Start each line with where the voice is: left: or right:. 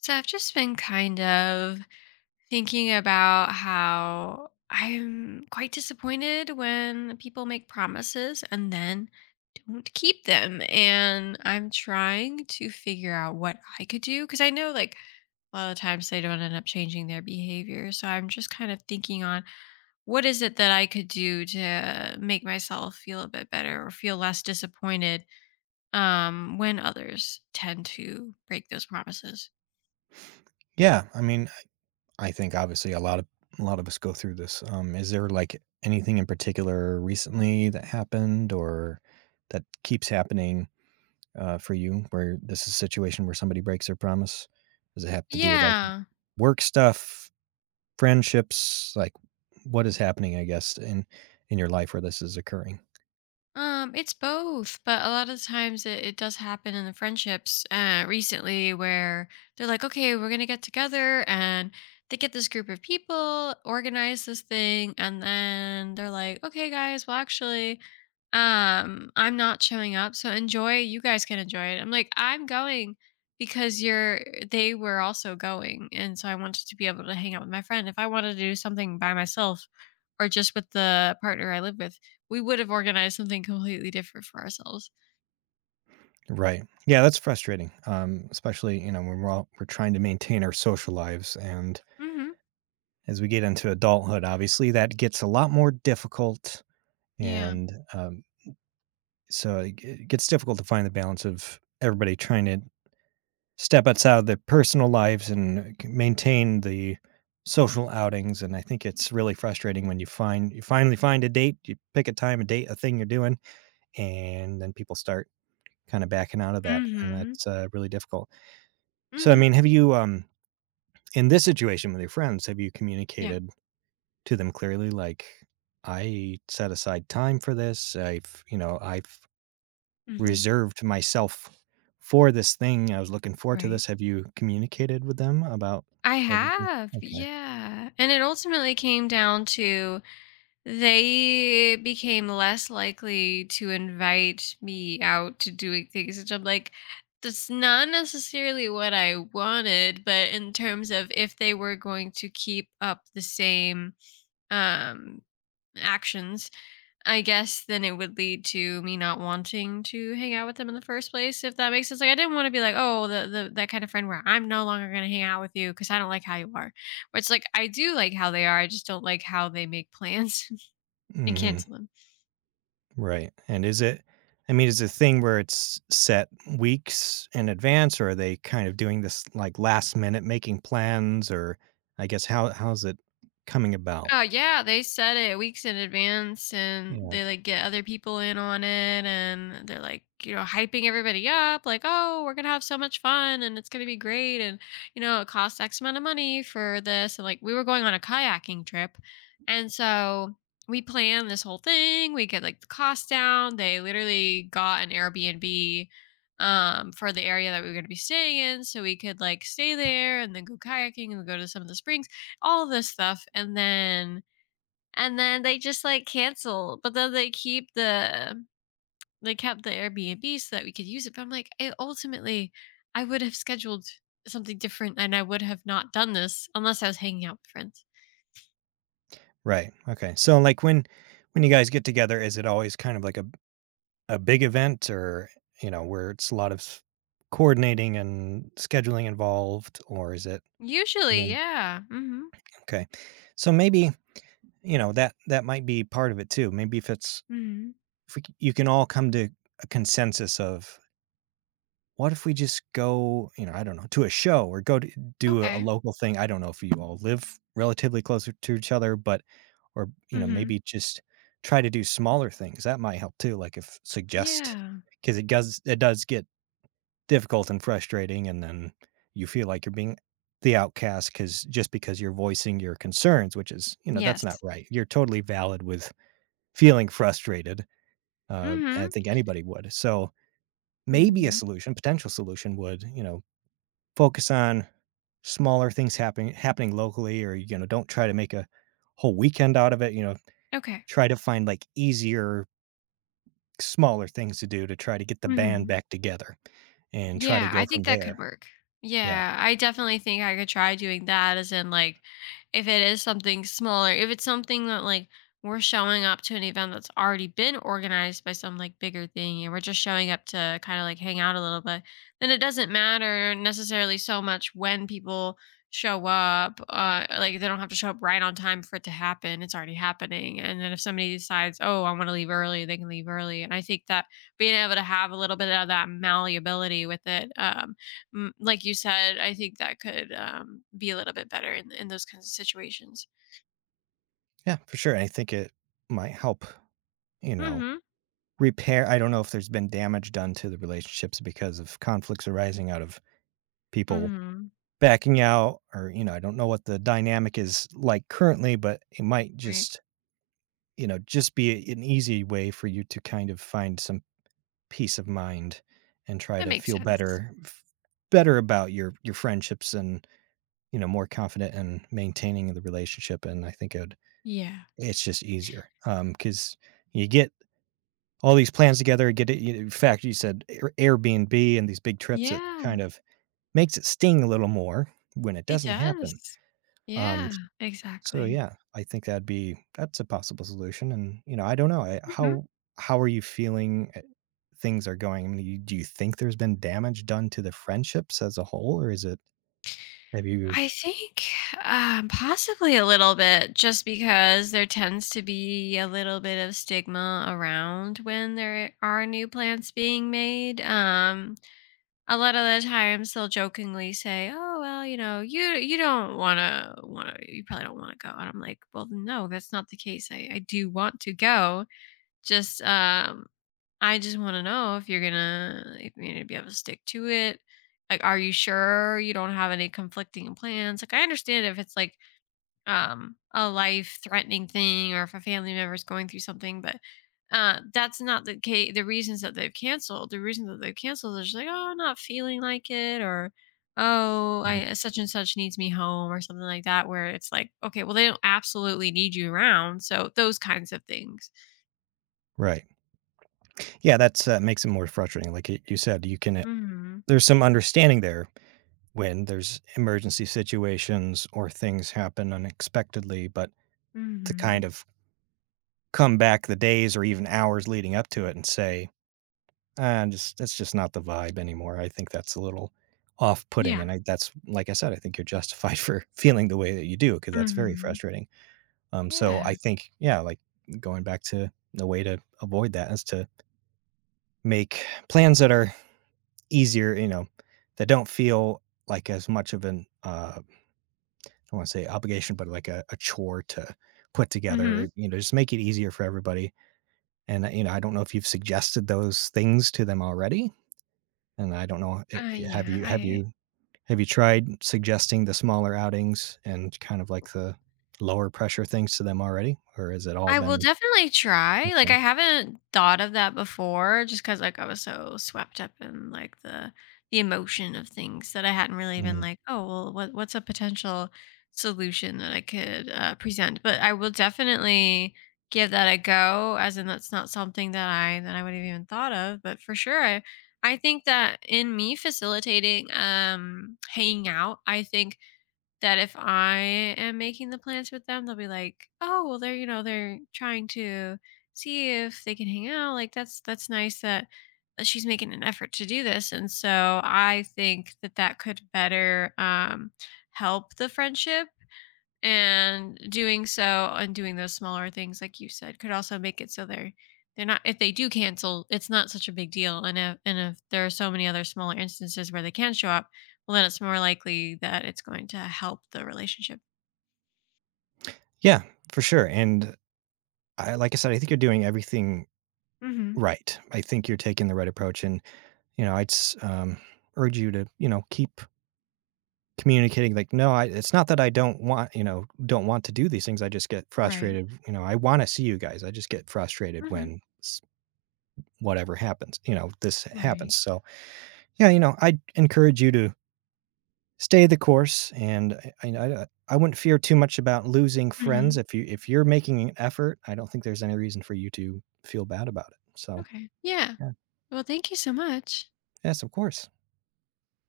left: So I've just been kind of thinking about how I'm quite disappointed when people make promises and then don't keep them. And I'm trying to figure out what I could do, because I know, like, a lot of times they don't end up changing their behavior. So I'm just kind of thinking on what is it that I could do to make myself feel a bit better or feel less disappointed when others tend to break those promises.
right: Yeah, I mean, I think obviously a lot of us go through this. Is there like anything in particular recently that happened or that keeps happening for you where this is a situation where somebody breaks their promise? Does it have to do with like
left: Yeah.
right: work stuff, friendships, like what is happening, I guess, in your life where this is occurring?
left: It's both, but a lot of times it does happen in the friendships recently, where they're like, okay, we're gonna get together, and they get this group of people, organize this thing, and then they're like, okay, guys, well, actually, I'm not showing up, so enjoy. You guys can enjoy it. I'm like, I'm going because you're. They were also going, and so I wanted to be able to hang out with my friend. If I wanted to do something by myself or just with the partner I live with, we would have organized something completely different for ourselves.
right: Right. Yeah, that's frustrating. Especially, you know, when we're trying to maintain our social lives and
left: Mhm.
right: as we get into adulthood, obviously, that gets a lot more difficult.
left: Yeah.
right: And So it gets difficult to find the balance of everybody trying to step outside of their personal lives and maintain the social outings. And I think it's really frustrating when you finally find a date, you pick a time, a date, a thing you're doing, and then people start kind of backing out of that, and
left: Mhm.
right: that's really difficult. So, I
left: Mhm.
right: mean, have you in this situation with your friends, have you
left: Yeah.
right: communicated to them clearly like, "I set aside time for this. I've, you know, I've
left: Mhm.
right: reserved myself for this thing. I was looking forward to
left: Right.
right: this." Have you communicated with them about
left: I
right: have you been
left: have,
right: Okay.
left: yeah, and it ultimately came down to they became less likely to invite me out to doing things, which I'm like, that's not necessarily what I wanted, but in terms of if they were going to keep up the same um actions, I guess, then it would lead to me not wanting to hang out with them in the first place, if that makes sense. Like, I didn't want to be like, oh, the that kind of friend where I'm no longer gonna hang out with you because I don't like how you are. Where it's like, I do like how they are, I just don't like how they make plans and
right: Mhm.
left: cancel them.
right: Right, and is it I mean, is it a thing where it's set weeks in advance, or are they kind of doing this, like, last minute making plans, or I guess how's it coming about?
left: Oh yeah, they set it weeks in advance, and
right: Yeah.
left: they like get other people in on it, and they're like, hyping everybody up, like, "Oh, we're going to have so much fun, and it's going to be great, and it costs X amount of money for this." And like, we were going on a kayaking trip. And so we planned this whole thing. We get like the cost down. They literally got an Airbnb for the area that we were going to be staying in, so we could like stay there and then go kayaking and go to some of the springs, all this stuff, and then they just like cancel, but then they keep the they kept the Airbnb so that we could use it, but I'm like, ultimately, I would have scheduled something different, and I would have not done this unless I was hanging out with friends.
right: Right, okay. So, like, when you guys get together, is it always kind of like a big event or, you know, where it's a lot of s coordinating and scheduling involved, or is it I
left: Usually,
right: mean,
left: yeah. Mm-hmm.
right: okay. So maybe, you know, that that might be part of it too. Maybe if it's
left: Mm-hmm.
right: if we c you can all come to a consensus of, "What if we just go," you know, I don't know, "to a show or go to do a
left: Okay.
right: local thing?" I don't know if you all live relatively closer to each other, but or, you know,
left: Mm-hmm.
right: maybe just try to do smaller things. That might help too, like if suggest
left: Yeah.
right: because it does get difficult and frustrating, and then you feel like you're being the outcast because just because you're voicing your concerns, which is, you know, that's not
left: Yes.
right: right. You're totally valid with feeling frustrated, I
left: Mm-hmm,
right: think anybody would. So, maybe a
left: mm-hmm.
right: solution, potential solution would, you know, focus on smaller things happening locally or, you know, don't try to make a whole weekend out of it, you know,
left: Okay.
right: try to find, like, easier, smaller things to do to try to get the band
left: Mm-hmm.
right: back together and try to
left: Yeah, I
right: go from
left: think that could
right: there.
left: work.
right: Yeah.
left: Yeah, I definitely think I could try doing that, as in like, if it is something smaller, if it's something that like, we're showing up to an event that's already been organized by some like bigger thing, and we're just showing up to kind of like hang out a little bit, then it doesn't matter necessarily so much when people show up. Like, they don't have to show up right on time for it to happen. It's already happening. And then if somebody decides, "Oh, I want to leave early," they can leave early. And I think that being able to have a little bit of that malleability with it, like you said, I think that could be a little bit better in those kinds of situations.
right: Yeah, for sure, and I think it might help, you know,
left: Hmm.
right: repair I don't know if there's been damage done to the relationships because of conflicts arising out of people
left: Hmm.
right: backing out or, you know, I don't know what the dynamic is like currently, but it might
left: Right.
right: just, you know, just be an easy way for you to kind of find some peace of mind and try
left: That
right: to
left: makes
right: feel
left: sense.
right: better better about your friendships and you know more confident in maintaining the relationship, and I think it would,
left: Yeah.
right: it's just easier because you get all these plans together you get it you, in fact you said Airbnb and these big trips, it
left: Yeah,
right: kind of makes it sting a little more when it
left: it
right: doesn't happen.
left: does.
right: um
left: Yeah,
right: so
left: exactly.
right: yeah, I think that'd be that's a possible solution, and you know, I don't know I,
left: Hmm.
right: how are you feeling things are going. I mean, you, do you think there's been damage done to the friendships as a whole, or is it have you?
left: I think possibly a little bit, just because there tends to be a little bit of stigma around when there are new plants being made. A lot of the times they'll jokingly say, "Oh well, you know, you don't want to you probably don't want to go," and I'm like, "Well, no, that's not the case. I do want to go. Just, I just want to know if you're gonna be able to stick to it. Like, are you sure you don't have any conflicting plans? Like, I understand if it's like." A life threatening thing, or if a family member is going through something, but that's not the case. The reasons that they've canceled is just like, oh, I'm not feeling like it, or oh,
right: Mm.
left: I such and such needs me home, or something like that, where it's like, okay, well, they don't absolutely need you around, so those kinds of things.
right: Right, yeah, that's makes it more frustrating. Like you said, you can
left: Mhm.
right: there's some understanding there when there's emergency situations or things happen unexpectedly, but to kind
left: Mhm.
right: of come back the days or even hours leading up to it and say, And just that's just not the vibe anymore. I think that's a little off-putting,
left: Yeah.
right: and I that's like I said, I think you're justified for feeling the way that you do because that's very
left: Mhm.
right: frustrating. So
left: Yeah.
right: I think, yeah, like, going back to the way to avoid that is to make plans that are easier, you know, that don't feel like as much of an, I don't wanna say obligation, but like a chore to put together,
left: Mhm.
right: you know, just make it easier for everybody, and, you know, I don't know if you've suggested those things to them already, and I don't know, have
left: Yeah,
right: you have
left: i
right: you Have you tried suggesting the smaller outings and kind of like the lower pressure things to them already, or has it all
left: I will
right: been
left: definitely try. Like,
right: okay?
left: I haven't thought of that before, just cuz like I was so swept up in like the emotion of things that I hadn't really been
right: Mhm.
left: like, "Oh, well, what what's a potential solution that I could present?" But I will definitely give that a go, as in that's not something that I would have even thought of, but for sure, I think that in me facilitating hanging out, I think that if I am making the plans with them, they'll be like, "Oh, well, they're you know they're trying to see if they can hang out. Like that's nice that she's making an effort to do this." And so I think that that could better, help the friendship, and doing so and doing those smaller things, like you said, could also make it so they're not, if they do cancel, it's not such a big deal, and if there are so many other smaller instances where they can show up, well, then it's more likely that it's going to help the relationship.
right: Yeah, for sure, and I like I said, I think you're doing everything
left: Mhm.
right: right. I think you're taking the right approach, and, you know, I'd s urge you to, you know, keep communicating, like, "No, I it's not that I don't want you know, don't want to do these things, I just get
left: Right.
right: frustrated, you know, I wanna see you guys, I just get frustrated
left: Hmm.
right: when s whatever happens, you know, this happens."
left: Right.
right: So, yeah, you know, I'd encourage you to stay the course, and I wouldn't fear too much about losing friends
left: Mhm.
right: if you if you're making an effort, I don't think there's any reason for you to feel bad about it, so,
left: Okay. Yeah.
right: yeah.
left: Well, thank you so much.
right: Yes, of course.